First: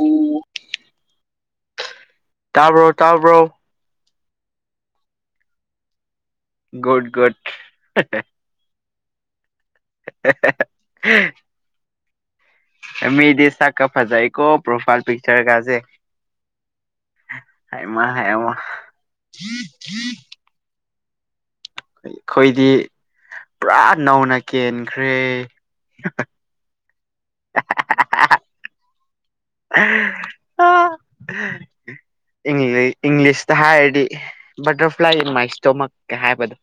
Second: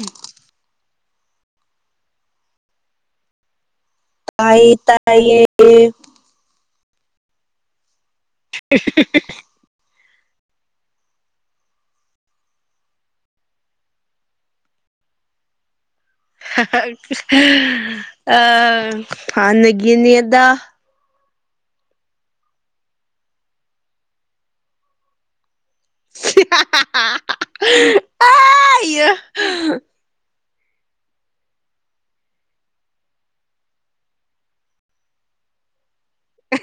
ꯎꯝ ꯇꯥꯕ꯭ꯔꯣ ꯇꯥꯕ꯭ꯔꯣ ꯇꯥꯏ ꯇꯥꯏꯌꯦ ꯒꯨꯗ ꯒꯨꯗ꯫ ꯑꯦ ꯍꯦ ꯍꯦ ꯍꯦ ꯃꯤꯗꯤ ꯆ ꯀ ꯐꯖ ꯑꯩꯀꯣ ꯄꯣꯐꯥꯏꯜ ꯄꯤꯛꯆꯔ ꯀꯖꯦ ꯑ ꯍꯥꯏꯃ ꯍꯥꯟꯅꯒꯤꯅꯦ ꯑꯗ ꯑꯩꯈꯣꯏꯗꯤ ꯄꯨꯔꯥ ꯅꯧꯅ ꯀꯦꯟꯈ꯭ꯔꯦ ꯍꯤ ꯍꯥꯍꯥ ꯑ [unintelligible] ꯏꯪꯂꯤꯁꯇ ꯍꯥꯏꯔꯗꯤ ꯕꯇꯔꯐ꯭ꯂꯥꯏ ꯏ ꯃꯥꯏ ꯏꯁꯇꯣꯃꯛꯀ ꯍꯥꯏꯕꯗꯣ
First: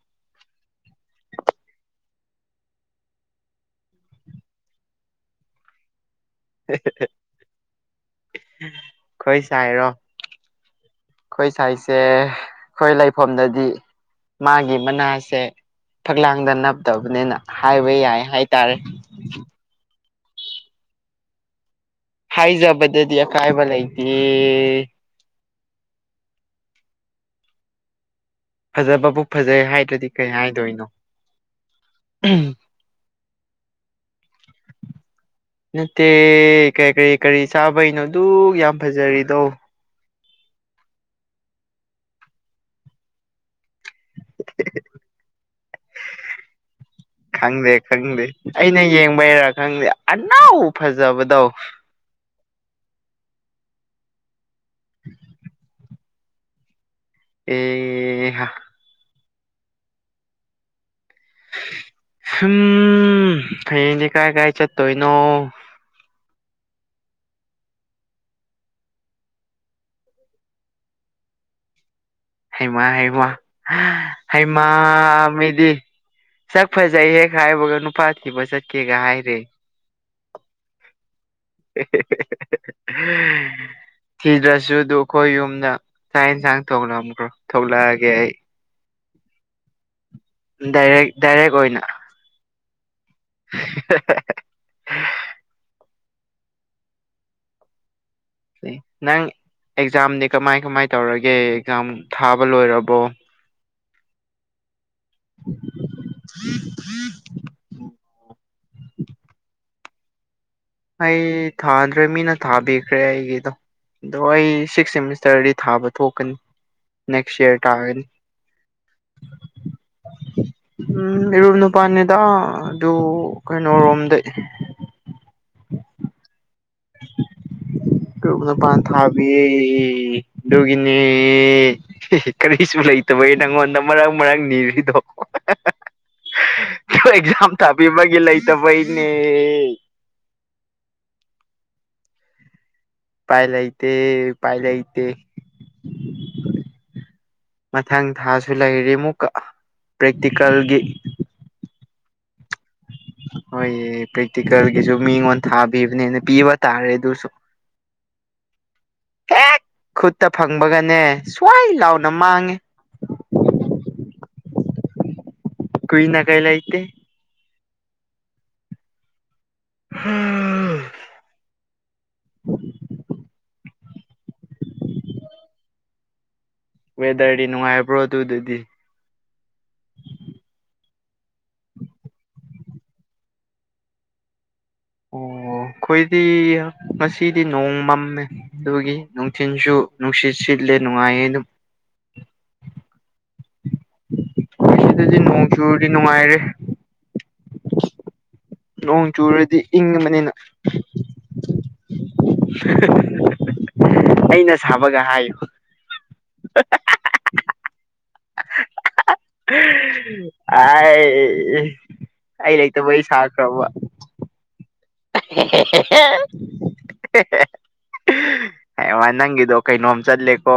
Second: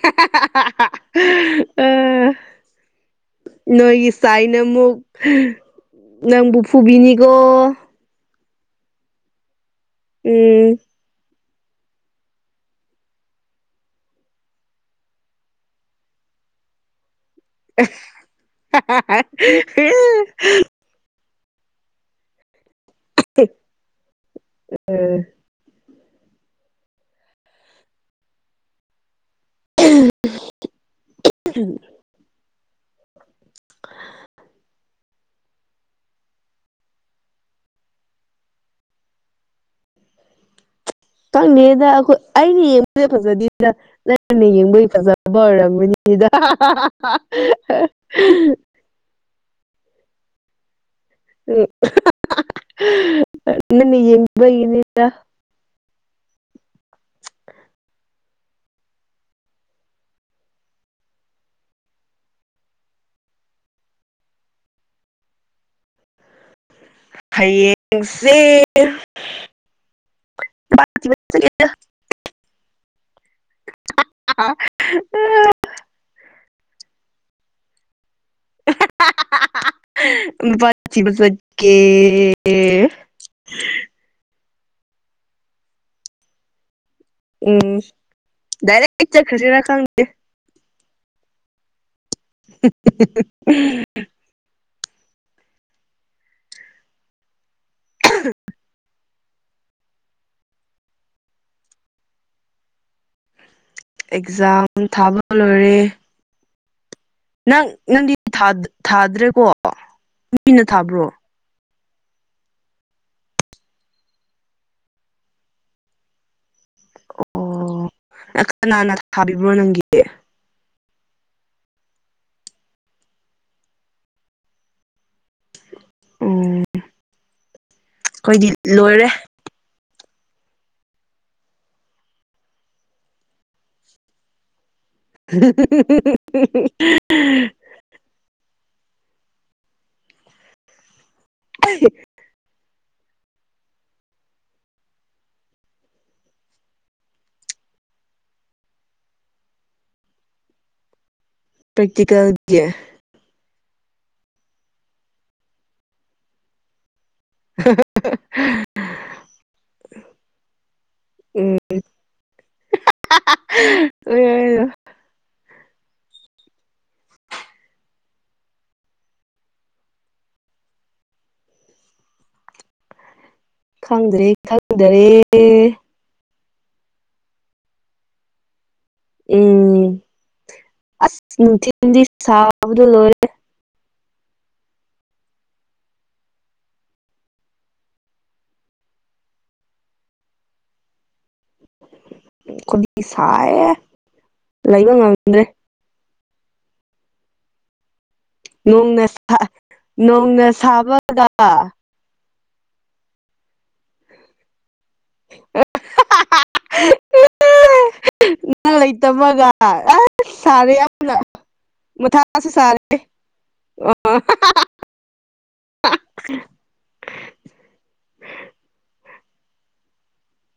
ꯎꯝ ꯅꯣꯏꯒꯤ ꯆꯥꯏꯅ ꯑꯃꯨꯛ ꯅꯪꯕꯨ ꯐꯨꯕꯤꯅꯤꯀꯣ ꯈꯣꯏ ꯁꯥꯏꯔꯣ ꯎꯝ ꯑꯩꯈꯣꯏ ꯁꯥꯏꯁꯦ ꯑꯩꯈꯣꯏ ꯂꯩꯐꯝꯗꯗꯤ ꯃꯥꯒꯤ ꯃꯅꯥꯁꯦ ꯐꯛꯂꯥꯡꯗ ꯅꯞꯇꯕꯅꯤꯅ ꯍꯥꯏꯕ ꯌꯥꯏ ꯍꯥꯏꯇꯥꯔꯦ ꯍ ꯍꯥꯏꯏꯖ ꯄꯗꯤ ꯌꯥ ꯀꯥꯏꯕꯂ ꯏꯗꯤ ꯐꯖꯕꯕꯨ ꯐꯖꯩ ꯍꯥꯏꯗ꯭ꯔꯗꯤ ꯀꯩ ꯍꯥꯏꯗꯣꯏꯅꯣ ꯎꯝ [unintelligible] ꯅꯠꯇꯦ ꯀꯔꯤ ꯀꯔꯤ ꯀꯔꯤ ꯆꯥꯕꯩꯅꯣ ꯑꯗꯨꯛ ꯌꯥꯝ ꯐꯖꯔꯤꯗꯣ ꯀꯪꯅꯦꯗ ꯑꯩꯈꯣꯏ ꯑꯩꯅ ꯌꯦꯡꯕꯁꯦ ꯐꯖꯗꯦꯗ ꯍꯔꯅ ꯌꯦꯡꯕꯒꯤ ꯐꯖꯕ ꯑꯣꯏꯔꯝꯒꯅꯤꯗ ꯅ ꯌꯦꯡꯕꯩꯔ ꯈꯪꯗꯦ ꯑꯅꯥꯎ ꯐꯖꯕꯗꯣ ꯅꯪꯅ ꯌꯦꯡꯕꯒꯤꯅꯤꯗ ꯑꯦꯍꯥ ꯎꯝ ꯍꯅꯤ ꯀꯥꯏ ꯀꯥꯏ ꯆꯦꯠ ꯇꯣꯏ ꯅꯣ ꯍꯌꯦꯡꯁꯦ ꯍꯩꯃꯥ ꯍꯩꯃꯥ ꯍꯩꯃꯥ ꯃꯤꯗꯤ ꯁꯛ ꯐꯖꯩ ꯍꯦꯛ ꯍꯥꯏꯕꯒ ꯅꯨꯄꯥ ꯊꯤꯕ ꯆꯠꯀꯦꯒ ꯍꯥꯏꯔꯦ ꯦ ꯊꯤꯗ꯭ꯔꯁꯨ ꯑꯗꯨ ꯑꯩꯈꯣꯏ ꯌꯨꯝꯗ ꯆꯥꯛ ꯌꯦꯟꯁꯥꯡ ꯊꯣꯡꯂꯝꯃ ꯎꯝ ꯗꯥꯏꯔꯦꯛ ꯆꯠꯈ꯭ꯔꯁꯤꯔꯥ ꯈꯪꯗꯦ ꯏꯟꯗꯥꯏꯔꯦꯛ ꯗꯥꯏꯔꯦꯛ ꯑꯣꯏꯅ [unintelligible] [unintelligible] [unintelligible] ꯅꯪ ꯑꯦꯛꯖꯥꯝꯗꯤ ꯀꯃꯥꯏ ꯀꯃꯥꯏ ꯇꯧꯔꯒꯦ ꯑꯦꯛꯖꯥꯝ ꯊꯥꯕ ꯂꯣꯏꯔꯕꯣ? ꯑꯦꯛꯖꯥꯝ ꯊꯥꯕ ꯂꯣꯏꯔꯦ꯫ [unintelligible] ꯅꯪ ꯅꯪꯗꯤ ꯊꯥꯗꯠ ꯊꯥꯗ꯭ꯔꯦꯀꯣ? ꯃꯤꯅ ꯊꯥꯕ꯭ꯔꯣ ꯑꯩ ꯊꯥꯗ꯭ꯔꯦ ꯃꯤꯅ ꯊꯥꯕꯤꯈ꯭ꯔꯦ ꯑꯩꯒꯤꯗꯣ ꯑꯗꯣ ꯑꯩ ꯁꯤꯛꯁ ꯁꯦꯃꯤꯁꯇꯔꯗꯤ ꯊꯥꯕ ꯊꯣꯛꯀꯅꯤ ꯅꯦꯛꯁ ꯌꯥꯔ ꯑꯣ ꯇꯥꯒꯅꯤ [unintelligible] ꯀꯅꯥꯅ ꯊꯥꯕꯤꯕ꯭ꯔꯣ ꯅꯪꯒꯤꯗꯤ? ꯎꯝ ꯏꯔꯨꯞ ꯅꯨꯄꯥꯅꯤꯗ ꯑꯥ ꯑꯗꯨ ꯀꯩꯅꯣꯔꯣꯝꯗꯩ ꯑꯣ [unintelligible] ꯏꯔꯨꯞ ꯅꯨꯄꯥꯅ ꯂꯣꯏꯔꯦ ꯊꯥꯕꯤꯌꯦ ꯗꯨꯒꯤꯅꯦ ꯍꯦ ꯍꯦ ꯀꯔꯤꯁꯨ ꯂꯩꯇꯕꯒꯤ ꯅꯪꯉꯣꯟꯗ ꯃꯔꯥꯛ ꯃꯔꯥꯛ ꯅꯤꯔꯤꯗꯣ [unintelligible] ꯈꯣꯏ ꯑꯦꯛꯖꯥꯝ ꯊꯥꯕꯤꯕꯒꯤ ꯂꯩꯇꯕꯩꯅꯦ [unintelligible] ꯄꯥꯏꯂꯩꯇꯦ ꯎꯄꯥꯏꯂꯩꯇꯦ ꯃꯊꯪ ꯊꯥꯁꯨ ꯂꯩꯔꯤ ꯃꯨꯛꯀ ꯄ꯭ꯔꯦꯛꯇꯤꯀꯥꯜꯒꯤ ꯄ꯭ꯔꯦꯛꯇꯤꯀꯦꯜꯒꯤ? ꯍꯣꯏ ꯌꯦ ꯄ꯭ꯔꯦꯛꯇꯤꯀꯜꯒꯤꯁꯨ ꯃꯤꯉꯣꯟ ꯊꯥꯕꯤꯕꯅꯦꯅ ꯄꯤꯕ ꯇꯥꯔꯦ ꯗꯨꯁꯨ [unintelligible] ꯍꯦꯛ ꯈꯨꯠꯇ ꯐꯪꯕꯒꯅꯦ ꯎꯝ ꯁ꯭ꯋꯥꯏ ꯂꯥꯎꯅ ꯃꯥꯡꯉꯦ ꯀꯨꯏꯅꯥ ꯀꯩ ꯂꯩꯇꯦ ꯍꯥ ꯈꯪꯗ꯭ꯔꯦ ꯈꯪꯗꯥꯔꯦ ꯋꯦꯗꯔꯗꯤ ꯅꯨꯉꯥꯏꯕ꯭ꯔꯣ ꯗꯨꯗꯥꯗꯤ? [unintelligible] ꯑꯁ ꯅꯨꯡꯊꯤꯟꯗꯤ ꯁꯥꯕꯗꯣ ꯂꯣꯏꯔꯦ ꯑꯣ ꯈꯣꯏꯗꯤꯌꯥ ꯉꯁꯤꯗꯤ ꯅꯣꯡꯃꯝꯃꯦ ꯑꯗꯨꯒꯤ ꯅꯨꯡꯊꯤꯟꯁꯨ ꯅꯨꯡꯁꯤꯠ ꯁꯤꯠꯂꯦ ꯅꯨꯉꯥꯏꯌꯦ ꯗꯨꯝ ꯎꯝ ꯈꯣꯏꯗꯤ ꯁꯥꯌꯦ ꯑꯁꯤꯗꯗꯤ ꯅꯣꯡ ꯆꯨꯔꯗꯤ ꯅꯨꯉꯥꯏꯔꯦ ꯅꯣꯡꯅ ꯅꯣꯡ ꯆꯨꯔꯗꯤ ꯏꯪꯉꯕꯅꯤꯅ ꯅꯣꯡꯅ ꯁꯥꯕꯒ [unintelligible] ꯑꯩꯅ ꯁꯥꯕꯒ ꯍꯥꯏ [unintelligible] ꯅꯪ ꯂꯩꯇꯕꯒ ꯌꯝ ꯁꯥꯔꯦ ꯌꯥꯝꯅ ꯑꯩ ꯃꯊꯥꯁꯨ ꯑꯩ ꯁꯥꯔꯦ ꯂꯩꯇꯕꯩ [unintelligible] ꯍꯥ ꯍꯥ ꯍꯥ [unintelligible] ꯍꯦ ꯍꯦ ꯍꯥꯌꯦꯡꯋꯥꯏ ꯅꯪꯒꯤꯗꯣ ꯀꯩꯅꯣꯝ ꯆꯠꯂꯦꯀꯣ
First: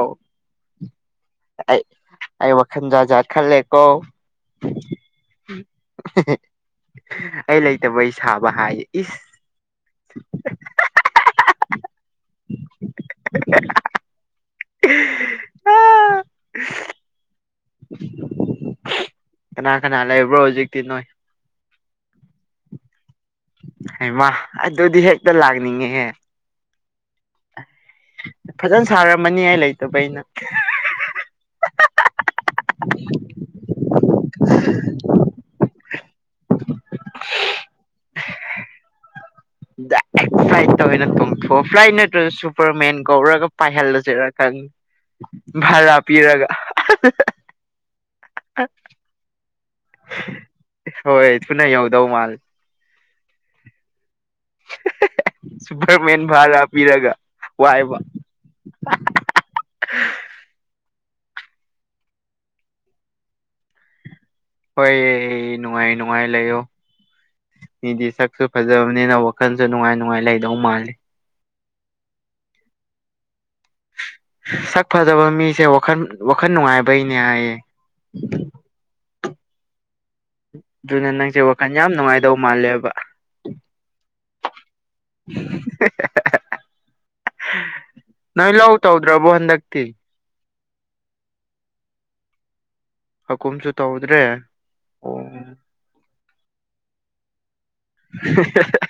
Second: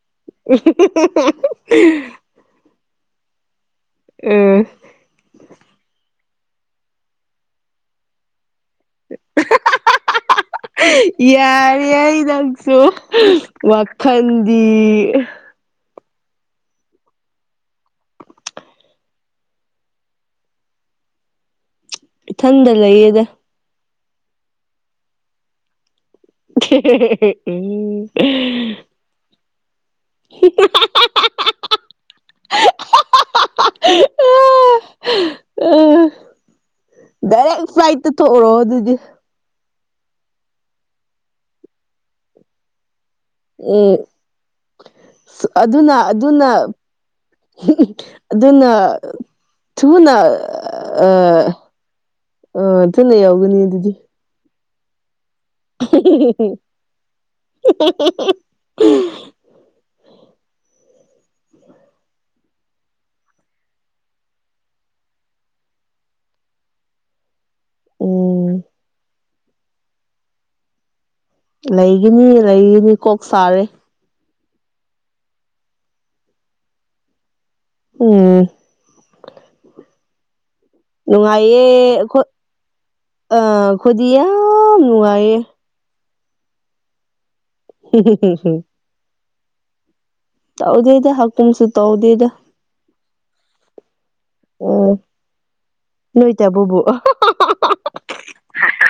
ꯑꯩ [unintelligible] ꯑꯩ ꯋꯥꯈꯟ ꯖꯥꯠ ꯖꯥꯠ ꯈꯜꯂꯦꯀꯣ ꯎꯝ [unintelligible] ꯑꯩ ꯂꯩꯇꯕꯩ ꯁꯥꯕ ꯍꯥꯏ ꯏꯁ ꯍꯥ ꯍꯥ ꯍꯥ [unintelligible] ꯌꯥꯔꯦ ꯑꯩ ꯅꯪꯁꯨ ꯋꯥꯈꯟ [unintelligible] ꯀꯅꯥ ꯀꯅꯥ ꯂꯩꯕ꯭ꯔꯣ ꯍꯧꯖꯤꯛꯇꯤ ꯅꯣꯏ? ꯊꯟꯗꯥ ꯂꯩꯌꯦꯗ ꯍꯩꯃꯥ ꯑꯗꯨꯗꯤ ꯍꯦꯛꯇꯥ ꯂꯥꯛꯅꯤꯡꯉꯦꯍꯦ [unintelligible] ꯑꯦ ꯐꯖꯟ ꯁꯥꯔꯝꯃꯅꯤ ꯑꯩ ꯂꯩꯇꯕꯩ ꯅꯥ [unintelligible] ꯍꯥ ꯍꯥ ꯍꯥ ꯍꯥ ꯍꯥ ꯍꯥ ꯍꯥ ꯍꯥ [unintelligible] ꯗꯥꯏꯔꯦꯛ ꯐ꯭ꯂꯥꯏꯠꯇꯥ ꯇꯣꯛꯎꯔꯣ ꯑꯗꯨꯗꯤ ꯐ꯭ꯂꯥꯏꯠ ꯇꯧꯋꯅ ꯇꯊ ꯐ꯭ꯂꯥꯏꯠ ꯅꯠꯇ꯭ꯔ ꯁꯨꯄꯔ ꯃꯦꯟ ꯧꯔꯒ ꯎꯝ ꯄꯥꯏꯍꯜꯂꯁꯤꯔ ꯈꯪ ꯚꯔꯥ ꯑꯗꯨꯅ ꯄꯤꯔꯒ ꯑꯗꯨꯅ [unintelligible] ꯑꯗꯨꯅ ꯊꯨꯨꯅꯥ ꯑ ꯍꯣꯏ ꯊꯨꯅ ꯌꯧꯗꯧ ꯃꯥꯜꯂꯦ ꯑ ꯊꯅ ꯌꯥꯎꯒꯅꯤ ꯑꯗꯨꯗꯤ ꯁꯨꯄꯔꯃꯦꯟ ꯚꯥꯔꯥ ꯄꯤꯔꯒ ꯋꯥꯏꯕ ꯍꯣꯏ ꯅꯨꯡꯉꯥꯏ ꯅꯨꯡꯉꯥꯏ ꯂꯩꯌꯣ ꯃꯤꯗꯤ ꯁꯛꯁꯨ ꯎꯝ ꯐꯖꯕꯅꯤꯅ ꯋꯥꯈꯟꯁꯨ ꯅꯨꯡꯉꯥꯏ ꯅꯨꯡꯉꯥꯏ ꯂꯩꯗꯧ ꯃꯥꯜꯂꯤ ꯂꯩꯒꯤꯅꯤ ꯂꯩꯒꯤꯅꯤ ꯀꯣꯛ ꯁꯥꯔꯦ ꯁꯛ ꯐꯖꯕ ꯃꯤꯁꯦ ꯋꯥꯈꯜ ꯋꯥꯈꯜ ꯅꯨꯡꯉꯥꯏꯕꯩꯅꯦ ꯍꯥꯏꯌꯦ ꯎꯝ ꯑꯗꯨꯅ ꯅꯪꯁꯦ ꯅꯨꯡꯉꯥꯏꯥꯏꯌꯦ ꯋꯥꯈꯜ ꯌꯥꯝ ꯅꯨꯡꯉꯥꯏꯗꯧ ꯃꯥꯜꯂꯦꯕ ꯑ ꯈꯗꯤꯌꯥ ꯑ ꯅꯨꯡꯉꯥꯏꯌꯦ [unintelligible] ꯅꯣꯏ ꯂꯧ ꯇꯧꯗ꯭ꯔꯕꯣ ꯍꯟꯗꯛꯇꯤ ꯇꯧꯗꯦꯗ ꯍꯥꯀꯝꯁꯨ ꯇꯧꯗꯦꯗ ꯑꯀꯨꯝꯁꯨ ꯇꯧꯗ꯭ꯔꯦ ꯎꯝ ꯑꯣ ꯅꯣꯏꯇꯥ ꯕꯨ [unintelligible] [unintelligible]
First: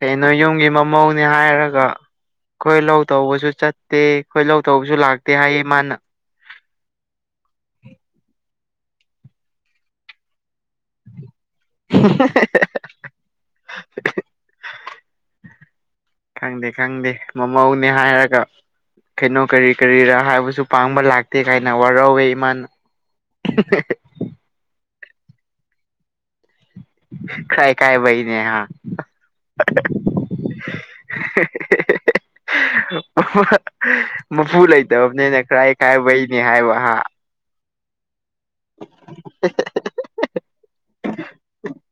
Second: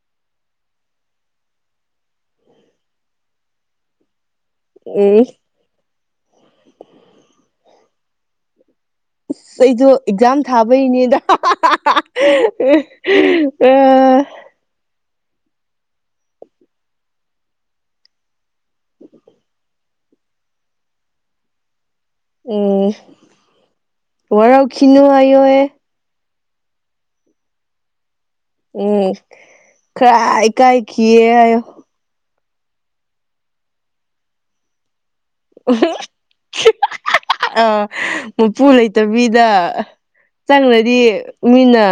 ꯀꯩꯅꯣ ꯌꯨꯝꯒꯤ ꯃꯃꯧꯅꯦ ꯍꯥꯏꯔꯒ ꯑꯩꯈꯣꯏ ꯂꯧ ꯇꯧꯕꯁꯨ ꯆꯠꯇꯦ ꯑꯩꯈꯣꯏ ꯂꯧ ꯇꯧꯕꯁꯨ ꯂꯥꯛꯇꯦ ꯍꯥꯏꯌꯦ ꯃꯥꯅ ꯑꯁ ꯑꯩꯗꯣ ꯑꯦꯛꯖꯥꯝ ꯊꯥꯕꯩꯅꯦꯗ [unintelligible] ꯑ [unintelligible] [inaudible] ꯈꯪꯗꯦ ꯈꯪꯗꯦ ꯃꯃꯧꯅꯦ ꯍꯥꯏꯔꯒ ꯀꯩꯅꯣ ꯀꯔꯤ ꯀꯔꯤꯔꯥ ꯍꯥꯏꯕꯁꯨ ꯄꯥꯡꯕ ꯂꯥꯛꯇꯦ ꯀꯥꯏꯅ ꯋꯥꯔꯧꯋꯦ ꯏꯃꯥꯅ [unintelligible] ꯋꯥꯔꯎ ꯀꯅꯣ ꯍꯥꯏꯣꯋꯌꯦ ꯈꯥꯏ ꯀꯥꯏ ꯍꯤꯅꯦ ꯍꯥ [unintelligible] ꯎꯝ ꯈꯔ ꯏꯀꯥꯏꯈꯤꯌꯦ ꯍꯥꯏꯌꯣ [unintelligible] ꯃꯄꯨ ꯂꯩꯇꯕꯅꯦꯅ ꯀꯔꯥꯏ ꯀꯥꯏꯕꯩꯅꯦ ꯍꯥꯏꯕ ꯑꯍ ꯑꯥ ꯃꯄꯨ ꯂꯩꯇꯕꯤꯗ ꯆꯪꯂꯗꯤ ꯃꯤꯅ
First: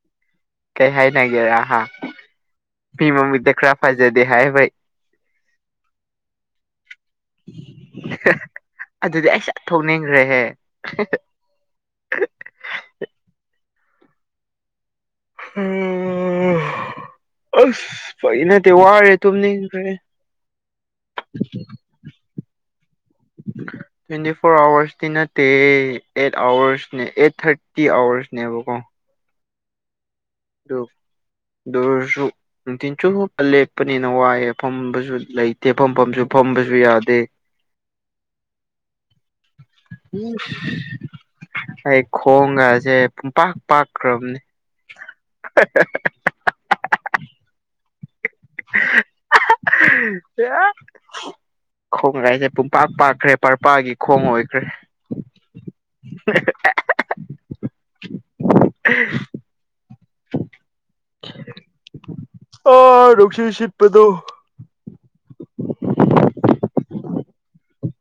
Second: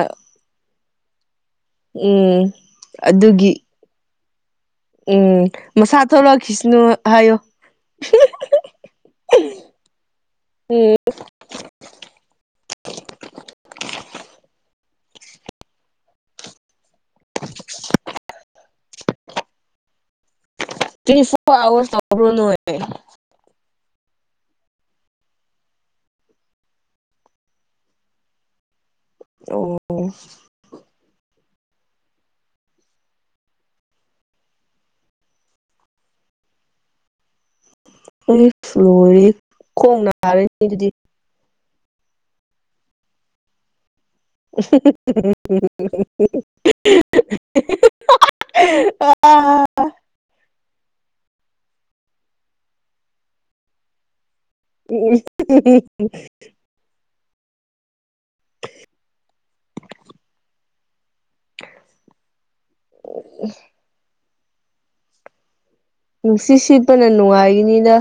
ꯀꯩ ꯍꯥꯏꯅꯒꯦꯔꯍ ꯎꯝ ꯃꯤ ꯃꯃꯤꯛꯇ ꯑꯗꯨꯒꯤ ꯈꯔ ꯐꯖꯗꯦ ꯍꯥꯏꯕꯩ ꯎꯝ ꯃꯁꯥ ꯊꯣꯛꯂꯛꯑꯣ ꯁꯅꯨ ꯍꯥꯏꯌꯣ [unintelligible] ꯑꯗꯨꯗꯤ ꯑꯩ ꯆꯠ ꯊꯣꯛꯅꯤꯡꯈ꯭ꯔꯦꯍꯦ ꯎꯝ [unintelligible] ꯎꯝ ꯑꯁ ꯐꯩ ꯅꯠꯇꯦ ꯋꯥꯔꯦ ꯇꯨꯝꯅꯤꯡꯈ꯭ꯔꯦ [unintelligible] [inaudible] ꯇ꯭ꯋꯦꯟꯇꯤ ꯐꯣꯔ ꯑꯋꯔꯁꯇꯤ ꯅꯠꯇꯦ ꯑꯦꯠ ꯑꯋꯔꯁꯅꯦ ꯑꯩꯠ ꯊꯥꯔꯇꯤ ꯑꯋꯔꯁꯅꯦꯕꯀꯣ ꯑꯣ ꯗꯣꯁꯨ ꯅꯨꯡꯊꯤꯟꯖꯨꯞꯨꯞꯄ ꯂꯦꯞꯄꯅꯤꯅ ꯋꯥꯏꯑꯦ ꯐꯝꯕꯁꯨ ꯂꯩꯇꯦ ꯐꯝꯐꯝꯁꯨ ꯐꯝꯕꯁꯨ ꯌꯥꯗꯦ ꯑꯥꯏꯁ ꯂꯣꯏꯔꯦꯍꯦ ꯎ ꯑꯩ ꯈꯣꯡꯒꯁꯦ ꯄꯨꯝ ꯄꯥꯛ ꯄꯥꯛꯈ꯭ꯔꯕꯅꯦ [unintelligible] [unintelligible] ꯑꯥ ꯀ ꯈꯣꯡꯒꯥꯏꯁꯦ ꯄꯨꯡꯄꯥꯛ ꯄꯥꯛꯈ꯭ꯔꯦ ꯄꯔꯄꯥꯒꯤ ꯈꯣꯡ ꯑꯣꯏꯈ꯭ꯔꯦ ꯎ [unintelligible] [inaudible] ꯑ ꯔꯁꯤ ꯁꯤꯠꯄꯗꯣ ꯅꯨꯡꯁꯤꯠ ꯁꯤꯠꯄꯅ ꯅꯨꯡꯉꯥꯏꯔꯤꯅꯤꯅ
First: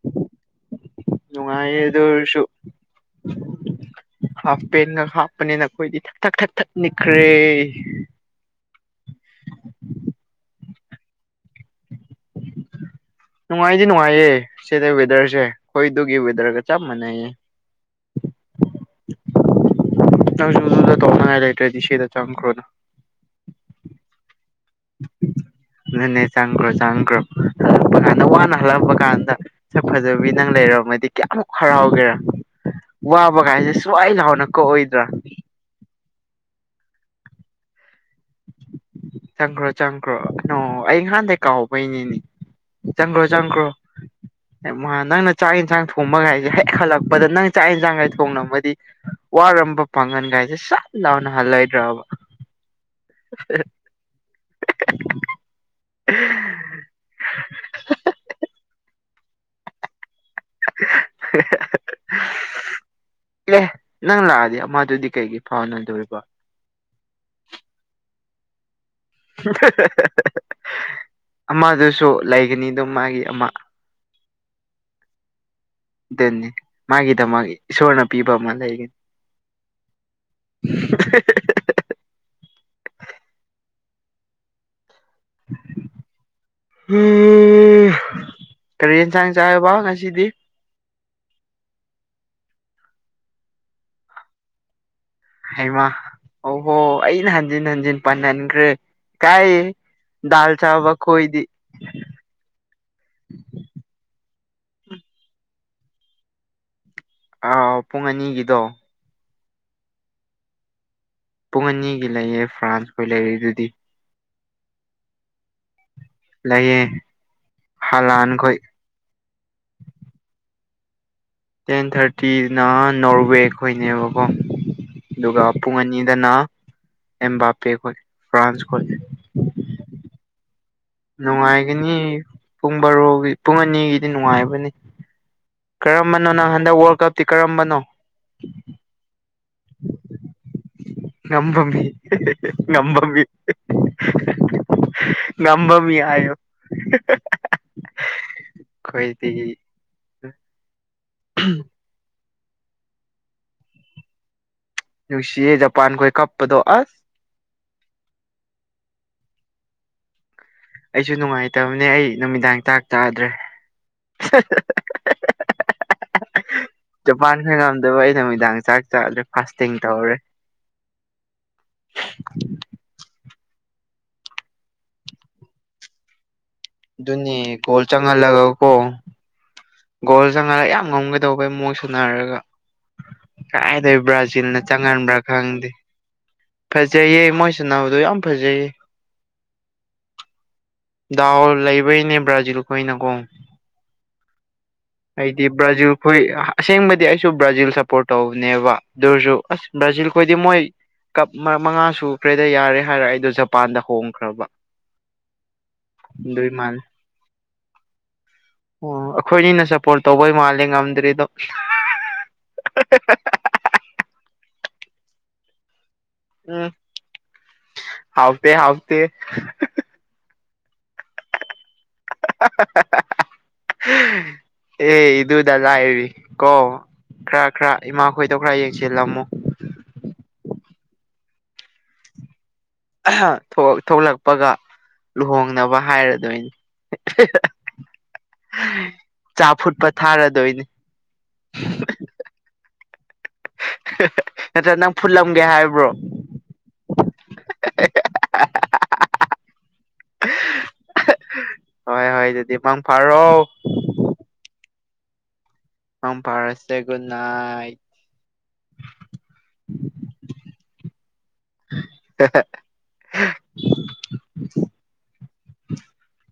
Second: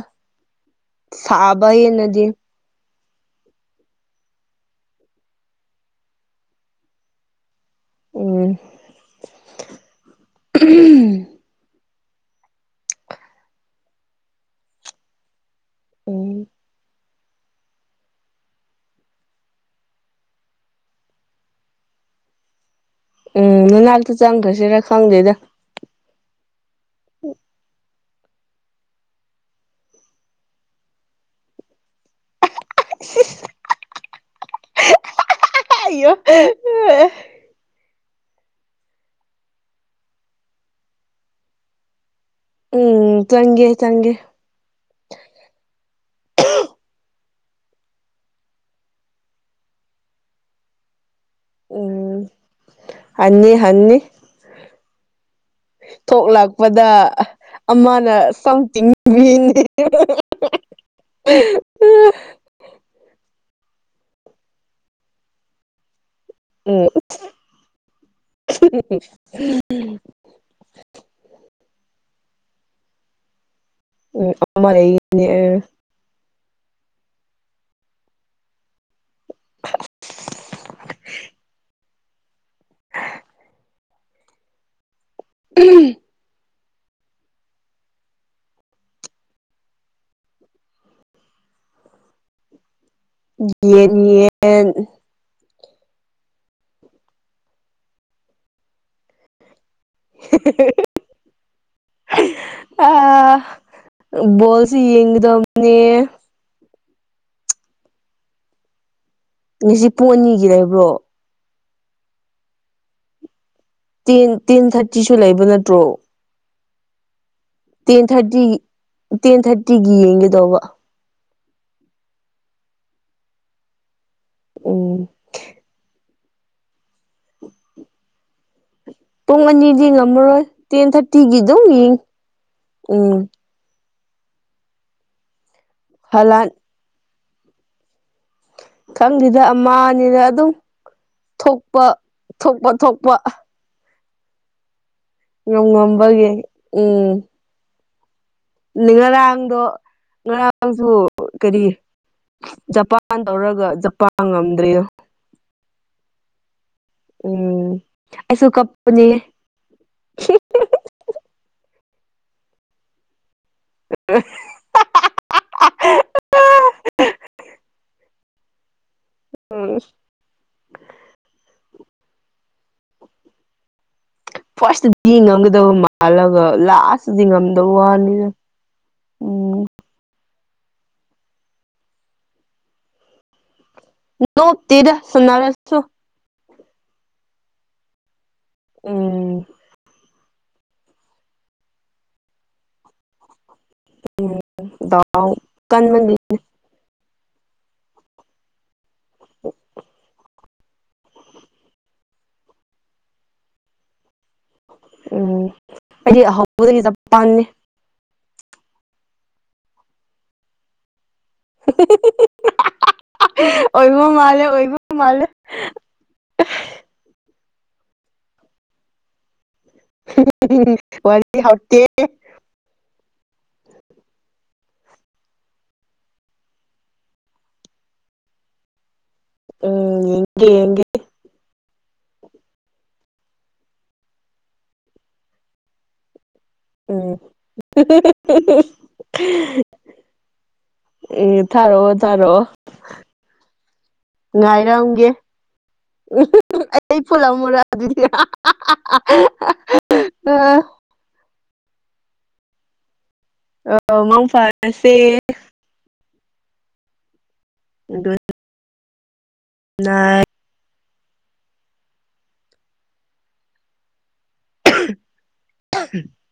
ꯅꯨꯡꯉꯥꯏꯗ ꯑꯣꯏꯁꯨ ꯍꯥꯞ ꯄꯦꯟꯒ ꯍꯥꯞꯄꯅꯤ ꯅꯈꯣꯏꯗꯤ ꯊꯛ ꯊꯛ ꯊꯛ ꯊꯛ ꯅꯤꯛꯈ꯭ꯔꯦ ꯎꯝ ꯎꯝ [inaudible] ꯅꯨꯡꯉꯥꯏꯗꯤ ꯅꯨꯡꯉꯥꯏꯌꯦ ꯁꯤꯗ ꯋꯦꯗꯔꯁꯦ ꯑꯩꯈꯣꯏꯗꯨꯒꯤ ꯎꯝ ꯋꯦꯗꯔꯒ ꯆꯞ ꯃꯥꯟꯅꯩꯌꯦ ꯅꯪꯁꯨ ꯑꯗꯨꯗ ꯇꯧꯅꯉꯥꯏ ꯂꯩꯇ꯭ꯔꯗꯤ ꯁꯤꯗ ꯆꯪꯈ꯭ꯔꯣꯅ ꯎꯝ ꯅꯅꯥꯛꯇ ꯆꯪꯈ꯭ꯔꯁꯤꯔ ꯈꯪꯗꯦꯗ ꯑꯗꯨꯅꯦ ꯆꯪꯈ꯭ꯔꯣ ꯆꯪꯈ꯭ꯔꯣ ꯍꯜꯂꯛꯄ ꯀꯥꯟꯗ ꯋꯥꯅ ꯍꯜꯂꯛꯄ ꯀꯥꯟꯗ ꯁꯛ ꯐꯖꯕꯤ ꯅꯪ ꯂꯩꯔꯝꯃꯗꯤ ꯀꯌꯥꯃꯨꯛ ꯍꯔꯥꯎꯒꯦꯔꯥ ꯋꯥꯕ ꯀꯥꯏꯁꯦ ꯁꯨꯋꯥꯏ ꯂꯥꯎꯅ ꯀꯣꯛꯑꯣꯏꯗ꯭ꯔꯥ ꯑꯏꯌꯣ [inaudible] ꯆꯪꯈ꯭ꯔꯣ ꯆꯪꯈ꯭ꯔꯣ ꯅ ꯑꯩ ꯉꯍꯥꯟꯗꯒꯤ ꯀꯥꯎꯕꯩꯅꯤꯅꯦ ꯎꯝ ꯆꯪꯒ꯭ꯔꯣ ꯆꯪꯒ꯭ꯔꯣ ꯆꯪꯒꯦ ꯆꯪꯒꯦ ꯅꯪꯅ ꯆꯥꯛ ꯌꯦꯟꯁꯥꯡ ꯊꯣꯡꯕꯒꯥꯏꯁꯦ ꯍꯦꯛ ꯍꯜꯂꯛꯄꯗ ꯅꯪ ꯆꯥꯛ ꯌꯦꯟꯁꯥꯡꯒꯥꯏ ꯊꯣꯡꯂꯝꯃꯗꯤ ꯋꯥꯔꯝꯕ ꯄꯥꯡꯒꯟꯒꯥꯏꯁꯦ ꯁꯠ ꯂꯥꯎꯅ ꯍꯜꯂꯣꯏꯗ꯭ꯔꯕ ꯍꯥꯟꯅꯤ ꯍꯥꯟꯅꯤ ꯊꯣꯛꯂꯛꯄꯗ ꯑꯃꯅ ꯆꯪ ꯇꯤꯡꯕꯤꯅꯤ [inaudible] ꯑꯦ ꯅꯪ ꯂꯥꯛꯑꯗꯤ ꯃꯥꯗꯨꯗꯤ ꯀꯩꯒꯤ ꯐꯥꯎꯅꯗꯣꯔꯤꯕ ꯎꯝ [inaudible] ꯑꯃꯗꯨꯁꯨ ꯂꯩꯒꯅꯤ ꯑꯗꯨꯝ ꯃꯥꯒꯤ ꯑꯃ ꯎꯝ ꯑꯃ ꯂꯩꯒꯅꯤ ꯑꯥ ꯗꯅꯤ ꯃꯥꯒꯤꯗꯃꯛ ꯏꯁꯣꯔꯅ ꯄꯤꯕ ꯑꯃ ꯂꯩꯒꯅꯤ [inaudible] ꯄꯨꯜꯂꯤ [inaudible] ꯀꯔꯤ ꯌꯦꯟꯁꯥꯡ ꯆꯥꯏꯕ ꯉꯁꯤꯗꯤ ꯌꯦꯟ ꯌꯦꯟ ꯑꯦꯟ ꯍꯩꯃ ꯑꯣꯍꯣ ꯑꯩꯅ ꯍꯟꯖꯤꯟ ꯍꯟꯖꯤꯟ ꯄꯟꯍꯟꯈ꯭ꯔꯦ ꯀꯥꯏ ꯗꯜ ꯆꯕ ꯈꯣꯢꯗꯤ ꯑ ꯕꯣꯜꯁꯤ ꯌꯦꯡꯒꯗꯕꯅꯦ ꯑꯥꯎ ꯄꯨꯡ ꯑꯅꯤꯒꯤꯗꯣ ꯉꯁꯤ ꯄꯨꯡ ꯑꯅꯤꯒꯤ ꯂꯩꯕ꯭ꯔꯣ ꯄꯨꯡ ꯑꯅꯤꯒꯤ ꯂꯩꯌꯦ ꯐ꯭ꯔꯥꯟꯁꯈꯣꯏ ꯂꯩꯔꯤꯗꯨꯗꯤ ꯇꯦꯟ ꯇꯦꯟ ꯊꯥꯔꯇꯤꯁꯨ ꯂꯩꯕ ꯅꯠꯇ꯭ꯔꯣ ꯂꯩꯌꯦ ꯇꯦꯟ ꯍꯂꯥꯟ ꯊꯥꯔꯇꯤ ꯈꯣꯏ ꯇꯦꯟ ꯊꯥꯔꯇꯤꯒꯤ ꯌꯦꯡꯒꯦꯗꯧꯕ ꯇꯦꯟ ꯊꯥꯔꯇꯤꯅ ꯅꯣꯔꯋꯦ ꯈꯣꯏꯅꯦꯕꯀꯣ ꯎꯝ ꯑꯗꯨꯒ ꯄꯨꯡ ꯑꯅꯤꯗꯅ ꯑꯦꯝꯕꯥꯄꯦ ꯈꯣꯢ ꯐ꯭ꯔꯥꯟꯁ ꯈꯣꯢ ꯄꯨꯡ ꯑꯅꯤꯗꯤ ꯉꯝꯃꯔꯣꯏ ꯇꯦꯟ ꯊꯥꯔꯇꯤꯒꯤ ꯑꯗꯨꯝ ꯌꯦꯡ ꯅꯨꯡꯉꯥꯏꯒꯅꯤ ꯄꯨꯡ ꯎꯝ ꯕꯥꯔꯣꯒꯤ ꯄꯨꯡ ꯑꯅꯤꯒꯤꯗꯤ ꯅꯨꯡꯉꯥꯏꯕꯅꯤ ꯀꯔꯝꯕꯅꯣ ꯍꯂꯥꯟ ꯅꯪ ꯍꯟꯗꯛ ꯋꯥꯔꯜ ꯀꯞ ꯇꯤ ꯀꯔꯝꯕꯅꯣ ꯈꯪꯗꯦꯗ ꯑꯃꯅꯤꯅ ꯑꯗꯨꯝ ꯉꯝꯕ ꯃꯤ ꯊꯣꯛꯄ ꯊꯣꯛꯄ ꯉꯝꯕ ꯊꯣꯛꯄ ꯃꯤ ꯉꯝ ꯉꯝꯕ ꯃꯤ ꯉꯝꯕꯒꯤ ꯍꯥꯢꯑꯣ꯫ ꯎꯝ ꯉꯔꯥꯡꯗꯣ ꯉꯔꯥꯡꯁꯨ ꯀꯔꯤ ꯖꯄꯥꯟ ꯇꯧꯔꯒ ꯖꯄꯥꯟ ꯉꯝꯗ꯭ꯔꯦꯗꯣ꯫ ꯅꯨꯡꯁꯤꯌꯦ ꯖꯄꯥꯟꯈꯣꯏ ꯀꯞꯄꯗꯣ ꯑꯁ ꯎꯝ ꯑꯩꯁꯨ ꯀꯥꯞꯄꯅꯦ ꯑꯩꯁꯨ ꯅꯨꯡꯉꯥꯏꯇꯕꯅꯦ ꯑꯩ ꯅꯨꯃꯤꯗꯥꯡ ꯆꯥꯛ ꯆꯥꯗ꯭ꯔꯦ [inaudible] ꯖꯄꯥꯟ ꯅ ꯉꯝꯗꯕ ꯑꯩ ꯅꯨꯃꯤꯗꯥꯡ ꯆꯥꯛ ꯆꯥꯗ꯭ꯔꯦ ꯐꯥꯁꯇꯤꯡ ꯇꯧꯔꯦ ꯐꯥꯁꯇꯗꯤ ꯉꯝꯒꯗꯕ ꯃꯥꯜꯂꯒ ꯂꯥꯁꯇꯗꯤ ꯑꯗꯨꯅꯦ ꯉꯝꯗꯕ ꯒꯣꯜ ꯋꯥꯅꯤꯗ ꯆꯪꯍꯜꯂꯒ ꯀꯣ ꯎꯝ ꯒꯣꯜ ꯆꯪꯉꯥ ꯌꯥꯝ ꯉꯝꯒꯗꯧꯕꯩ ꯃ‌ꯣꯏ ꯁꯨꯅꯔꯒ ꯀꯥꯏꯗꯩ ꯕ꯭ꯔꯥꯖꯤꯜꯅ ꯅꯣꯞꯇꯦꯗ ꯆꯪꯍꯟꯕ꯭ꯔꯥ ꯈꯪꯗꯦ ꯁꯥꯟꯅꯔꯁꯨ ꯐꯖꯩꯌꯦ ꯃꯣꯏ ꯁꯅꯥꯕꯗꯣ ꯌꯥꯝ ꯐꯖꯩꯌꯦ ꯎꯝ ꯗꯥꯎ ꯂꯩꯕꯩꯅꯦ ꯕ꯭ꯔꯥꯖꯤꯜ ꯈꯣꯏꯅꯀꯣ ꯎꯝ ꯗꯥꯎ ꯑꯩꯗꯤ ꯕ꯭ꯔꯥꯖꯤꯜ ꯀꯟꯕꯒꯤ ꯈꯣꯏ ꯑꯁꯦꯡꯕꯗꯤ ꯑꯩꯁꯨ ꯕ꯭ꯔꯥꯖꯤꯜ ꯁꯞꯄꯣꯔꯠ ꯇꯧꯕꯅꯦꯕ ꯑꯗꯨꯑꯣꯢꯖꯨ ꯑꯁ ꯕ꯭ꯔꯥꯖꯤꯜ ꯈꯣꯏꯗꯤ ꯃꯣꯏ ꯀꯞ ꯃꯉꯥ ꯁꯨꯈ꯭ꯔꯦꯗ ꯌꯥꯔꯦ ꯍꯥꯏꯔ ꯑꯩꯗꯣ ꯖꯄꯥꯟꯗ ꯍꯣꯡꯈ꯭ꯔꯕꯥ ꯎꯝ ꯑꯩꯗꯤ ꯃꯥꯜꯂꯦ ꯑꯍꯧꯕꯗꯒꯤ ꯖꯄꯥꯟꯅꯦ ꯑꯣ ꯑꯩꯈꯣꯏꯅꯤꯅ ꯁꯞꯄꯣꯔꯠ ꯇꯧꯕꯩ ꯃꯥꯜꯂꯦ ꯉꯝꯗ꯭ꯔꯤꯗꯣ ꯑꯣꯏꯕ ꯃꯥꯂꯦ ꯑꯣꯏꯕ ꯃꯥꯂꯦ ꯎꯝ ꯍꯥꯎꯇꯦ ꯍꯥꯎꯇꯦ ꯋꯥꯔꯤ ꯍꯥꯎꯇꯦ ꯑꯦ ꯏꯗꯨꯗ ꯂꯥꯏꯔꯤ ꯀꯣ ꯈꯔ ꯈꯔ ꯏꯃꯥꯈꯣꯏꯗꯣ ꯈꯔ ꯌꯦꯡꯁꯤꯜꯂꯝꯃꯨ ꯎꯝ ꯌꯦꯡ ꯌꯦꯡꯒꯦ ꯑꯍꯥ ꯊꯣꯛ ꯊ‌ꯣꯛꯂꯛꯄꯒ ꯂꯨꯍꯣꯡꯅꯕ ꯍꯥꯏꯔꯗꯣꯏꯅꯤ ꯎꯝ ꯆꯥ ꯐꯨꯠꯄ ꯊꯥꯔꯗꯣꯏꯅꯤ ꯑ‌ꯦ ꯊꯥꯔꯛꯑꯣ ꯊꯥꯔꯛꯑꯣ ꯅꯠꯇ꯭ꯔꯥ ꯅꯪ ꯐꯨꯜꯂꯝꯒꯦ ꯍꯥꯏ ꯎꯝ ꯑꯩ ꯄꯨꯠꯂꯝꯃꯨꯔꯥ ꯑꯗꯨꯗꯤ [unintelligible] ꯑꯥ ꯍꯣꯏ ꯍꯣꯏ ꯑꯗꯨꯗꯤ ꯃꯥꯡ ꯐꯥꯔꯣ ꯑꯧ ꯃꯥꯡ ꯐꯥ ꯑꯁꯦ ꯃꯪ ꯐꯔꯁꯦ ꯒꯨꯠꯅꯥꯏꯠ ꯅꯥꯏꯠ [unintelligible] [unintelligible]